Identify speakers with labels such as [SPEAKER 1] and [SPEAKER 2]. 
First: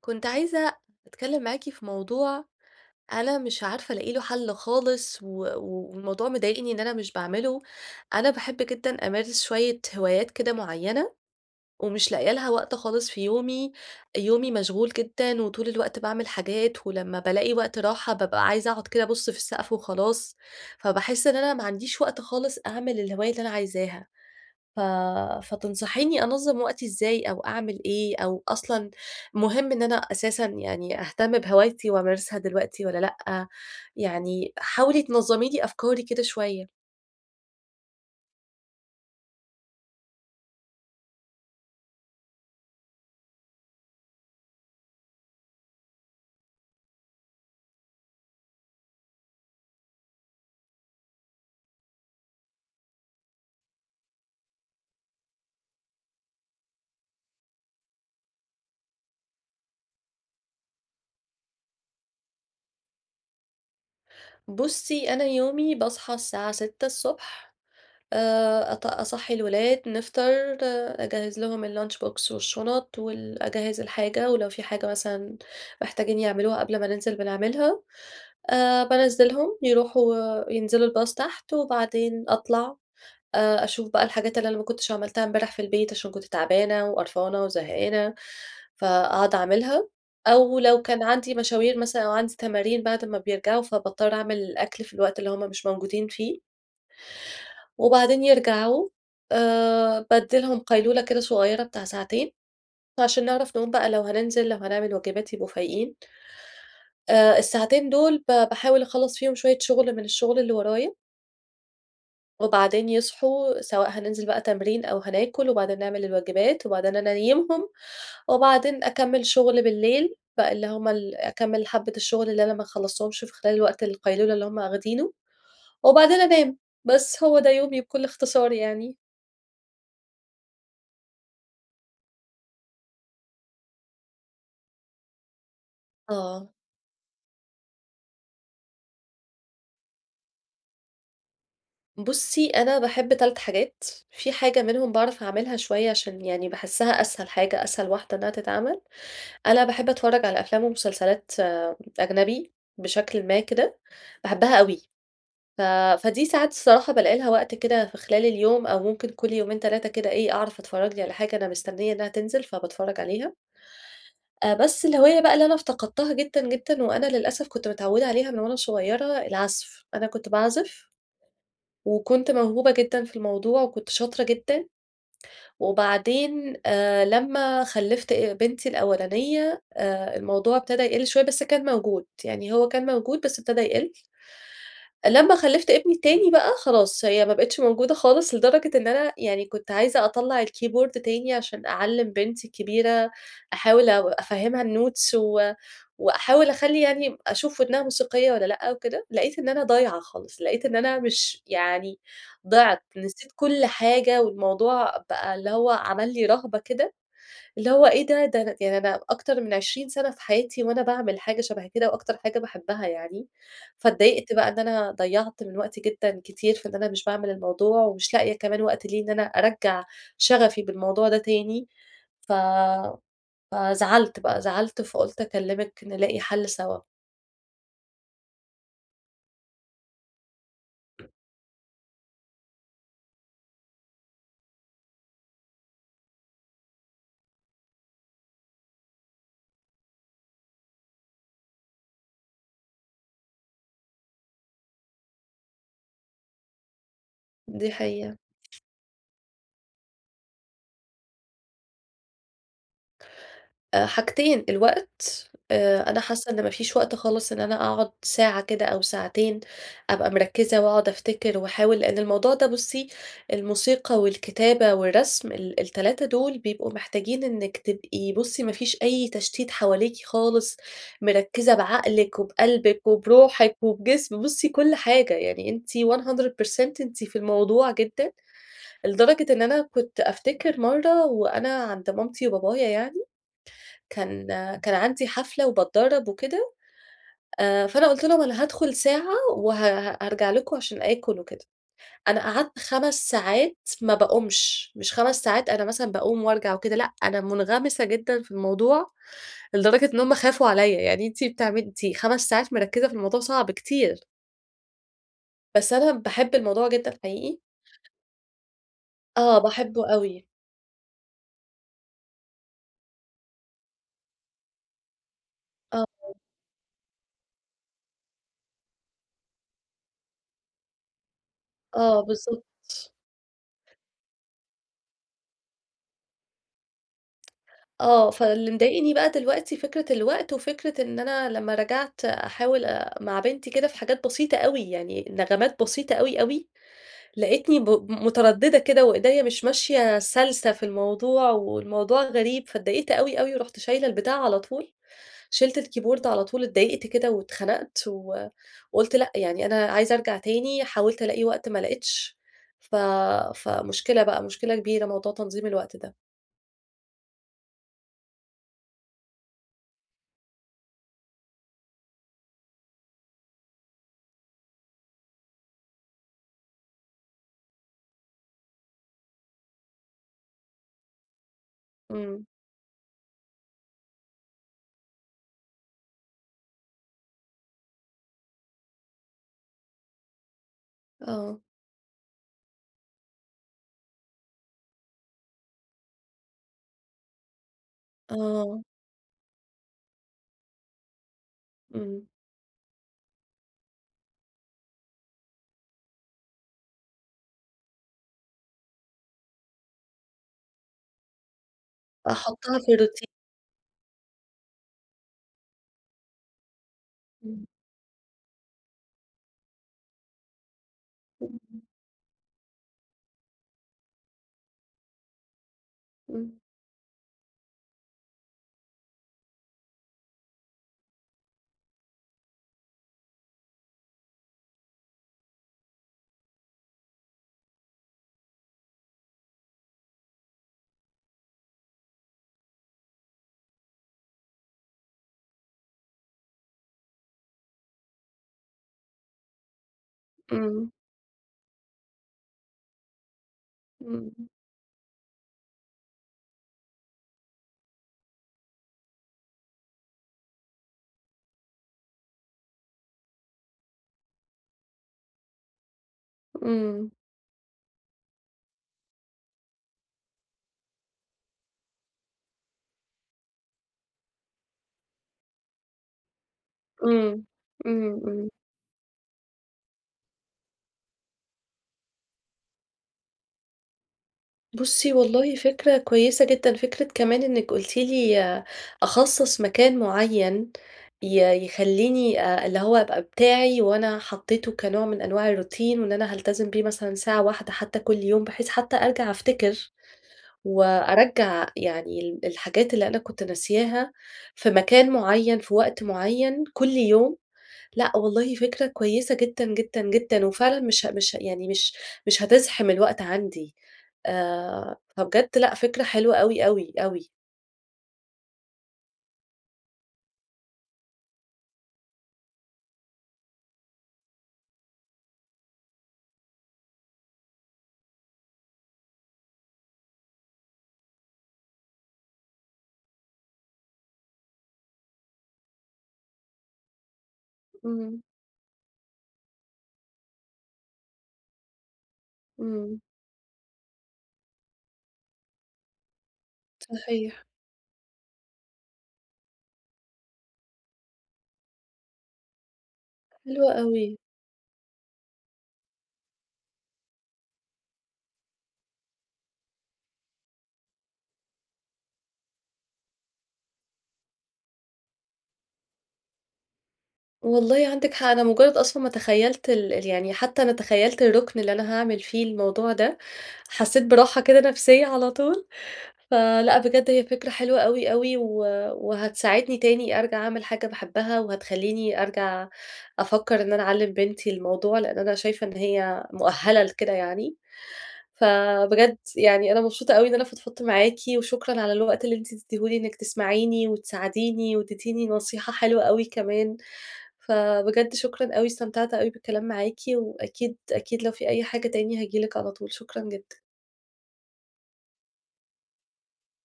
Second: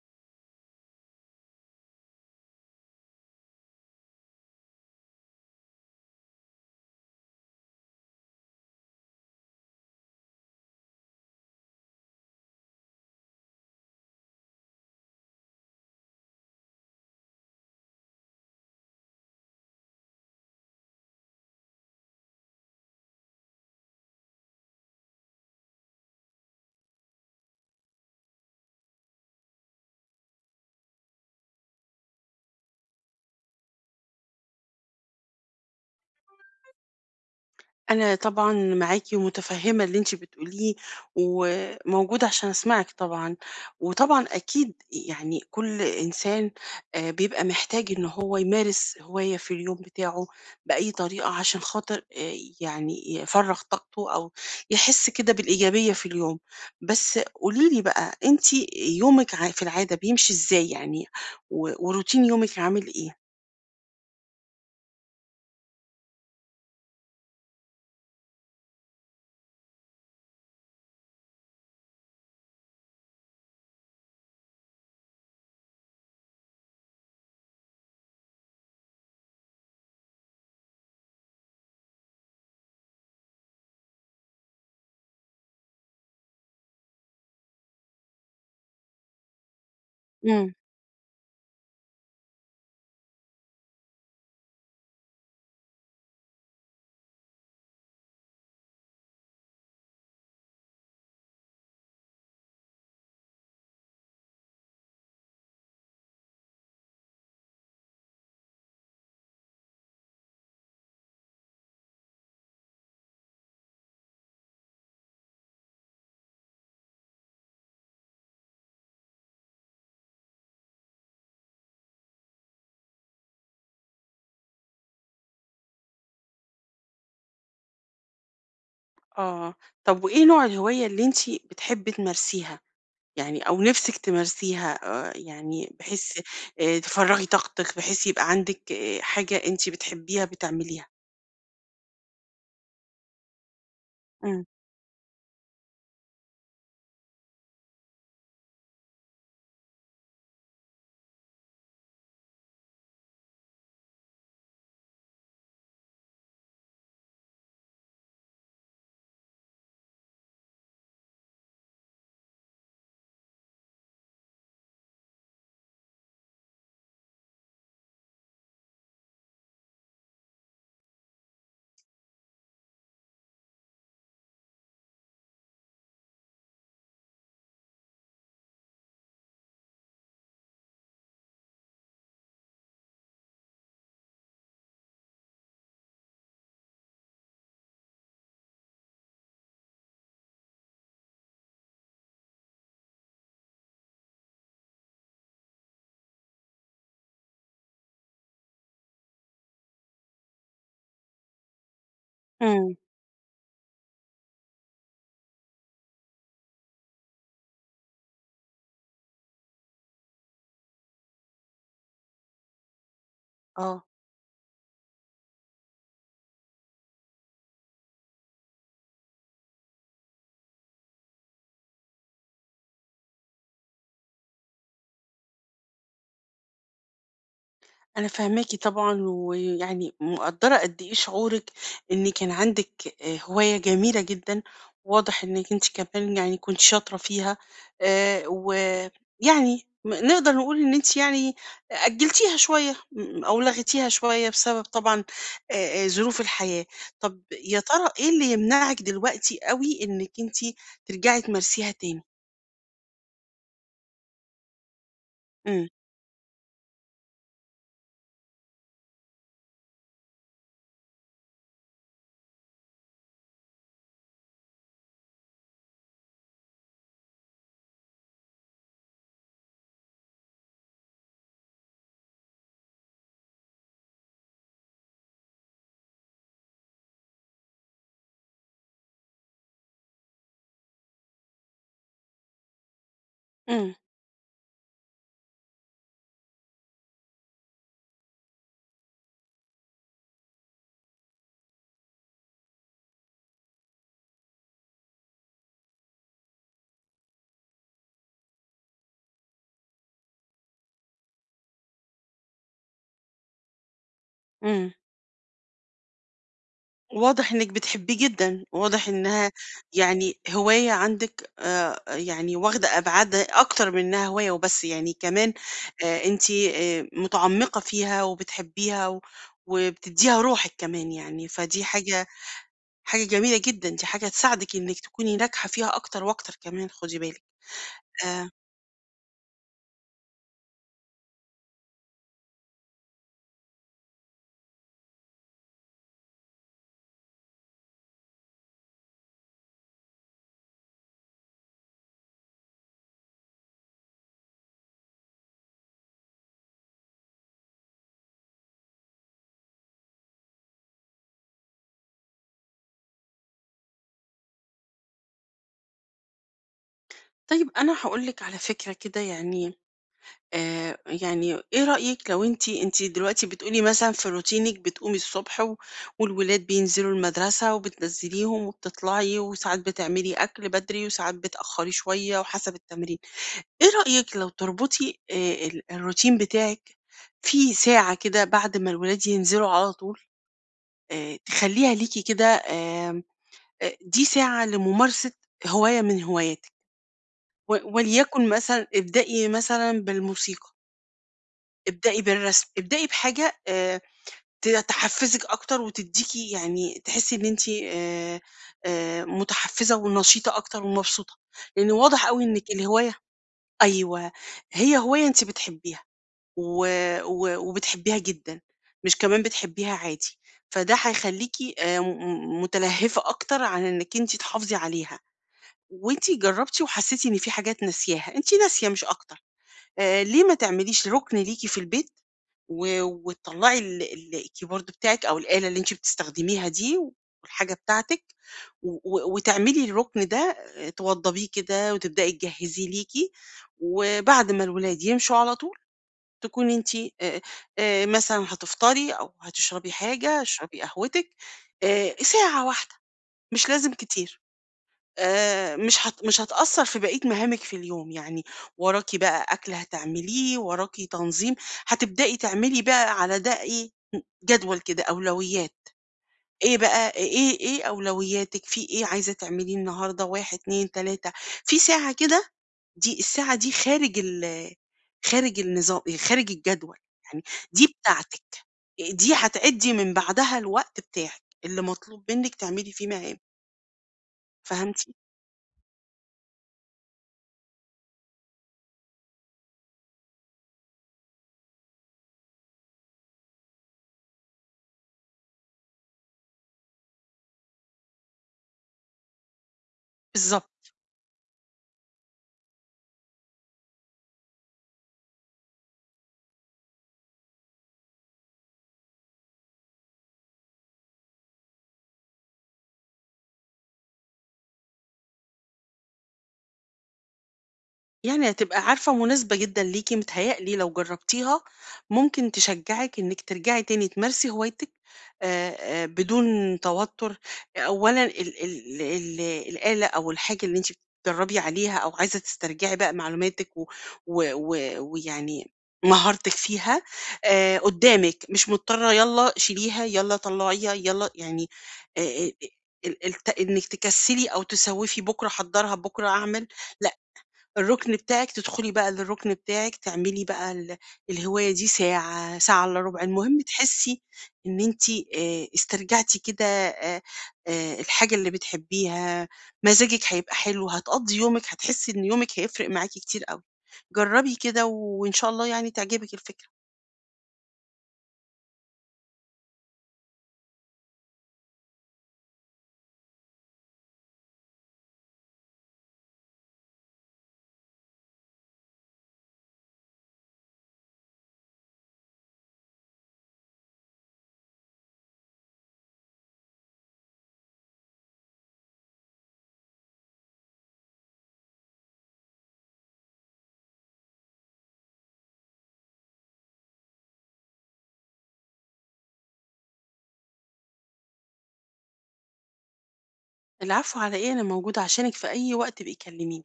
[SPEAKER 1] كنت عايزة أتكلم معاكِ في موضوع أنا مش عارفة ألاقي له حل خالص، و و- والموضوع مضايقني إن أنا مش باعمله. أنا باحب جدًا أمارس شوية هوايات كده معينة، ومش لاقية لها وقت خالص في يومي. يومي مشغول جدًا، وطول الوقت باعمل حاجات، ولمّا بالاقي وقت راحة بابقى عايزة أقعد كده أبُص في السقف وخلاص. فباحس إن أنا ما عنديش وقت خالص أعمل الهواية اللي أنا عايزاها. ف فتنصحيني أنظّم وقتي إزاي أو أعمل إيه، أو أصلًا مهم إن أنا أساسًا يعني أهتم بهوايتي وأمارسها دلوقتي والّا لأ؟ يعني حاولي تنظّمي لي أفكاري كده شوية.
[SPEAKER 2] أنا طبعًا معاكِ ومتفهّمة اللي أنتِ بتقوليه، وموجودة عشان أسمعِك طبعًا، وطبعًا أكيد يعني كل إنسان بيبقى محتاج إن هو يمارس هواية في اليوم بتاعه بأي طريقة عشان خاطر يعني يفرّغ طاقته أو يحس كده بالإيجابية في اليوم. بس قولي لي بقى أنتِ يومِك في العادة بيمشي إزاي يعني و وروتين يومِك عامل إيه؟
[SPEAKER 1] بُصّي، أنا يومي باصحى الساعة 6:00 ص، أط أصحّي الولاد، نفطر، آه، أجهّز لهم الlunch box والشُنط أجهّز الحاجة، ولو في حاجة مثلًا محتاجين يعملوها قبل ما ننزل بنعملها. بانزّلهم يروحوا ينزلوا الbus تحت، وبعدين أطلع أشوف بقى الحاجات اللي أنا ما كنتش عملتها امبارح في البيت عشان كنت تعبانة وقرفانة وزهقانة، فأقعد أعملها.
[SPEAKER 2] إمم.
[SPEAKER 1] أو لو كان عندي مشاوير مثلًا أو عندي تمارين بعد ما بيرجعوا، فباضطر أعمل الأكل في الوقت اللي هم مش موجودين فيه. وبعدين يرجعوا، بادّي لهم قيلولة كده صغيّرة بتاع ساعتين، عشان نعرف نقوم بقى لو هننزل، لو هنعمل واجبات يبقوا فايقين. الساعتين دول باحاول أخلّص فيهم شوية شغل من الشغل اللي ورايا، وبعدين يصحوا سواء هننزل بقى تمرين أو هناكل، وبعدين نعمل الواجبات، وبعدين أنا أنيّمهم، وبعدين أكمّل شغل بالليل بقى اللي هم أكمّل حبّة الشغل اللي أنا ما خلّصتهمش في خلال الوقت القيلولة اللي هم أخدينه، وبعدين أنام. بس هو ده يومي بكل اختصار يعني.
[SPEAKER 2] آه. طب وإيه نوع الهواية اللي أنتِ بتحبي تمارسيها؟ يعني أو نِفْسِك تمارسيها يعني بحيث
[SPEAKER 1] آه.
[SPEAKER 2] تفرّغي طاقتِك، بحيث يبقى عندِك حاجة أنتِ بتحبيها بتعمليها.
[SPEAKER 1] بُصّي، أنا باحب 3 حاجات، في
[SPEAKER 2] إمم،
[SPEAKER 1] حاجة منهم باعرف أعملها شوية عشان يعني باحسّها أسهل حاجة، أسهل واحدة إنّها تتعمل. أنا باحب أتفرّج على أفلام ومسلسلات، آه، أجنبي بشكلٍ ما كده، باحبها أوي. ف فدي ساعات الصراحة بالاقي لها وقت كده في خلال اليوم أو ممكن كل يومين 3 كده إيه، أعرف أتفرّج لي على حاجة أنا مستنية إنّها تنزل فباتفرّج عليها. بس الهواية بقى اللي أنا افتقدتها جدًا، جدًا، وأنا للأسف كنت متعوّدة عليها من وأنا صغيرة، العزف. أنا كنت باعزف وكنت موهوبة جدًا في الموضوع وكنت شاطرة جدًا، وبعدين لمّا خلّفت بنتي الأولانية الموضوع ابتدى يقِل شوية بس كان موجود، يعني هو كان موجود بس ابتدى يقِل. لمّا خلّفت ابني التاني بقى خلاص هي ما بقِتش موجودة خالص، لدرجة إن أنا يعني كنت عايزة أطلّع الكيبورد تاني عشان أعلّم بنتي الكبيرة، أحاول أو أفهّمها الnotes، و وأحاول أخلّي يعني أشوف ودنها موسيقية والّا لأ وكده، لقيت إن أنا ضايعة خالص، لقيت إن أنا مش يعني
[SPEAKER 2] إمم،
[SPEAKER 1] ضِعت، نسيت كل حاجة والموضوع بقى اللي هو عمل لي رهبة كده، اللي هو إيه ده، ده أنا يعني أنا أكتر من 20 سَنة في حياتي وأنا باعمل حاجة شَبه كده وأكتر حاجة باحبها يعني،
[SPEAKER 2] آه.
[SPEAKER 1] فاتضايقت بقى إن أنا ضيّعت من وقتي جدًا كتير في إن أنا مش باعمل الموضوع ومش لاقية كمان وقت ليه إن أنا أرَجّع شغفي بالموضوع ده تاني، ف فزعلت بقى، زعلت فقُلت أكلّمِك نلاقي حَل سوا،
[SPEAKER 2] أنا فاهماكِ طبعًا، ويعني مقدّرة قد إيه شعورِك إن كان عندِك هواية جميلة جدًا، واضح إنِّك أنتِ كمان يعني كنتِ شاطرة فيها، ويعني نقدر نقول إن أنتِ يعني أجّلتيها شوية، أو لغيتيها شوية بسبب طبعًا آآ ظروف الحياة. طَب يا
[SPEAKER 1] دي
[SPEAKER 2] ترى إيه
[SPEAKER 1] حقيقة.
[SPEAKER 2] اللي يمنعِك دلوقتي أوي إنِّك أنتِ ترجعي تمارسيها تاني؟
[SPEAKER 1] حاجتين، الوقت،
[SPEAKER 2] إمم،
[SPEAKER 1] أنا حاسة إن ما فيش وقت خالص إن أنا أقعد ساعة كده أو ساعتين أبقى مركّزة وأقعد أفتكر وأحاول، لإن الموضوع ده بُصّي، الموسيقى والكتابة والرسم ال3 دول بيبقوا محتاجين إنِّك تبقي، بُصّي، ما فيش أي تشتيت حواليكِ خالص، مركّزة بعقلِك وبقلبِك وبروحِك وبجسم، بُصّي كل حاجة، يعني أنتِ 100% أنتِ في الموضوع جدًا، لدرجة إن أنا كنت أفتكر مرّة وأنا عند مامتي وبابايا يعني
[SPEAKER 2] إمم،
[SPEAKER 1] كان كان عندي حفلة وباتدرّب وكده، فأنا قُلت لهم أنا هادخل ساعة هارجع لكم عشان آكل وكده. أنا قعدت 5 ساعات ما باقومش، مش 5 ساعات أنا مثلًا باقوم وارجع وكده، لأ، أنا منغمسة جدًا في الموضوع لدرجة إن هُم خافوا عليّا، يعني أنتِ بتعملي أنتِ 5 ساعات مركّزة في الموضوع صعب كتير،
[SPEAKER 2] إمم.
[SPEAKER 1] بس أنا باحب الموضوع جدًا
[SPEAKER 2] واضح
[SPEAKER 1] حقيقي.
[SPEAKER 2] إنِك بتحبيه جدًا، واضح إنها
[SPEAKER 1] آه، باحبه
[SPEAKER 2] يعني
[SPEAKER 1] أوي.
[SPEAKER 2] هواية عندِك يعني واخدة أبعاد أكتر من إنها هواية وبس، يعني كمان
[SPEAKER 1] آه،
[SPEAKER 2] أنتِ متعمقة فيها وبتحبيها وبتديها روحِك كمان يعني، فدي
[SPEAKER 1] آه،
[SPEAKER 2] حاجة
[SPEAKER 1] بالضبط.
[SPEAKER 2] حاجة جميلة جدًا، دي حاجة تساعدِك إنِك تكوني ناجحة فيها أكتر وأكتر كمان خدي بالِك.
[SPEAKER 1] آه،
[SPEAKER 2] آآ
[SPEAKER 1] فاللي مضايقني بقى دلوقتي فكرة الوقت، وفكرة إن أنا لمّا رجعت أحاول، مع بنتي كده في حاجات بسيطة أوي، يعني نغمات بسيطة أوي، أوي، لقيتني مترددة كده وإيديّا مش ماشية سلسة في الموضوع، والموضوع غريب، فاتضايقت أوي، أوي، ورُحت شايلة البتاع على طول، شِلت الكيبورد على طول، اتضايقت كده واتخنقت، وقُلت لأ، يعني أنا عايزة أرجع تاني، حاولت ألاقي وقت ما لقيتش، ف فمشكلة بقى، مشكلة كبيرة موضوع تنظيم الوقت ده.
[SPEAKER 2] طيب أنا هاقول لِك على فكرة كده يعني يعني إيه رأيِك لو أنتِ دلوقتي بتقولي مثلًا في روتينِك بتقومي الصبح و والولاد بينزلوا المدرسة وبتنزّليهم وبتطلعي وساعات بتعملي أكل بدري وساعات بتأخّري شوية
[SPEAKER 1] إمم،
[SPEAKER 2] وحسب التمرين، إيه رأيِك لو تربطي ال الروتين بتاعِك في ساعة كده بعد ما الولاد ينزلوا على طول
[SPEAKER 1] آه،
[SPEAKER 2] تخلّيها ليكِ كده آمم أ دي ساعة لممارسة هواية من هواياتِك وليكن
[SPEAKER 1] آه.
[SPEAKER 2] مثلًا ابدئي مثلًا بالموسيقى. ابدئي
[SPEAKER 1] إمم،
[SPEAKER 2] بالرسم، ابدئي بحاجة ت تحفّزِك أكتر وتدّيكِ يعني تحسّي إن أنتِ متحفّزة ونشيطة أكتر ومبسوطة، لإن واضح أوي إنِّك
[SPEAKER 1] أحطّها في
[SPEAKER 2] الهواية
[SPEAKER 1] الroutine.
[SPEAKER 2] أيوه، هي هواية أنتِ بتحبّيها و و
[SPEAKER 1] إمم،
[SPEAKER 2] وبتحبّيها جدًا، مش كمان بتحبّيها عادي، فده هيخلّيكِ م متلهّفة أكتر عن إنِّك أنتِ تحافظي عليها، وأنتِ
[SPEAKER 1] إمم،
[SPEAKER 2] جرّبتِ وحسّيتِ إن في حاجات ناسياها، أنتِ ناسية مش أكتر، ليه ما تعمليش رُكن ليكِ في البيت وتطلّعي ال ال الكيبورد بتاعِك أو الآلة اللي أنتِ بتستخدميها دي والحاجة بتاعتِك و و وتعملي الرُكن ده توضّبيه كده وتبدئي تجهّزيه ليكِ، وبعد ما الولاد يمشوا على طول تكوني أنتِ آآ مثلًا هتفطري أو هتشربي حاجة، اشربي
[SPEAKER 1] إمم،
[SPEAKER 2] قهوتِك ساعة واحدة مش لازم
[SPEAKER 1] إمم،
[SPEAKER 2] كتير. مش هتأثّر في بقية مهامِك في اليوم، يعني وراكِ بقى أكل هتعمليه، وراكِ تنظيم، هتبدئي تعملي بقى على ده إيه، جدول كده أولويات، إيه بقى
[SPEAKER 1] إمم،
[SPEAKER 2] إيه أولوياتِك، في إيه عايزة تعمليه النهارده، 1، 2، 3 في ساعة كده دي الساعة دي خارج النظام خارج الجدول، يعني
[SPEAKER 1] إمم،
[SPEAKER 2] دي
[SPEAKER 1] إمم،
[SPEAKER 2] بتاعتِك،
[SPEAKER 1] إمم.
[SPEAKER 2] دي هتعدّي من بعدها الوقت بتاعِك اللي مطلوب منِّك تعملي فيه مهام، فهمتِ؟
[SPEAKER 1] بُصّي، والله فكرة كويسة جدًا، فكرة كمان إنِّك قُلتِ لي أخصّص مكان معيّن يخلّيني، اللي هو أبقى بتاعي وأنا حطّيته كنوع من أنواع الroutine، وإن أنا هالتزم بيه مثلًا ساعة واحدة حتّى كل يوم، بحيث حتّى أرجع أفتكر
[SPEAKER 2] بالضبط.
[SPEAKER 1] وأرجّع يعني ال الحاجات اللي أنا كنت ناسياها في مكان معيّن، في وقت معيّن كل يوم. لأ، والله فكرة كويسة جدًا، جدًا، جدًا، وفعلًا مش ه مش ه يعني مش هتزحم الوقت عندي، فبجد لأ، فكرة حلوة أوي، أوي، أوي.
[SPEAKER 2] يعني هتبقى عارفة مناسبة جدًا ليكِ متهيأ لي لو جرّبتيها ممكن تشجّعِك إنِّك ترجعي تاني تمارسي هوايتِك بدون توتُّر، أولًا ال ال ال الآلة أو الحاجة اللي أنتِ بتتدرّبي عليها أو عايزة تسترجعي بقى معلوماتِك و و و ويعني مهارتِك فيها
[SPEAKER 1] إمم،
[SPEAKER 2] قدّامِك، مش مضطرة يالّا شيليها، يالّا طلّعيها، يالّا يعني آآ، آآ،
[SPEAKER 1] إمم،
[SPEAKER 2] ال الت إنِّك تكسّلي أو تسوّفي بُكرة أحضّرها، بُكرة أعمل، لأ
[SPEAKER 1] صحيح،
[SPEAKER 2] الرُكن بتاعِك تدخلي بقى للرُكن بتاعِك، تعملي بقى الهواية دي ساعة، ساعة إلا رُبع، المهم
[SPEAKER 1] حلوة أوي.
[SPEAKER 2] تحسّي إن أنتِ استرجعتِ كده الحاجة اللي بتحبّيها، مزاجِك هيبقى حلو، هتقضّي يومِك، هتحسّي إن يومِك هيفرق معاكِ كتير أوي. جرّبي كده وإن شاء الله يعني تعجبِك الفكرة.
[SPEAKER 1] والله عندِك حق، أنا مجرد أصلًا ما تخيلت ال ال يعني حتى أنا تخيلت الركن اللي أنا هاعمل فيه الموضوع ده، حسيت براحة كده نفسية على طول. فلأ، بجد هي فكرة حلوة أوي، أوي، وهتساعدني تاني أرجع أعمل حاجة باحبها، وهتخلّيني أرجع أفكّر إن أنا أعلّم بنتي الموضوع، لإن أنا شايفة إن هي مؤهلة لكده يعني. فبجد يعني أنا مبسوطة أوي إن أنا فضفضت معاكِ، وشكرًا على الوقت اللي أنتِ اديتيه لي إنِّك تسمعيني وتساعديني، واديتيني نصيحة حلوة أوي كمان، فبجد شكرًا أوي، استمتعت أوي بالكلام معاكِ، وأكيد، أكيد لو في أي حاجة تاني هاجي لِك على طول، شكرًا جدًا.
[SPEAKER 2] العفو على إيه، أنا موجودة عشانِك في أي وقت، ابقي كلّميني.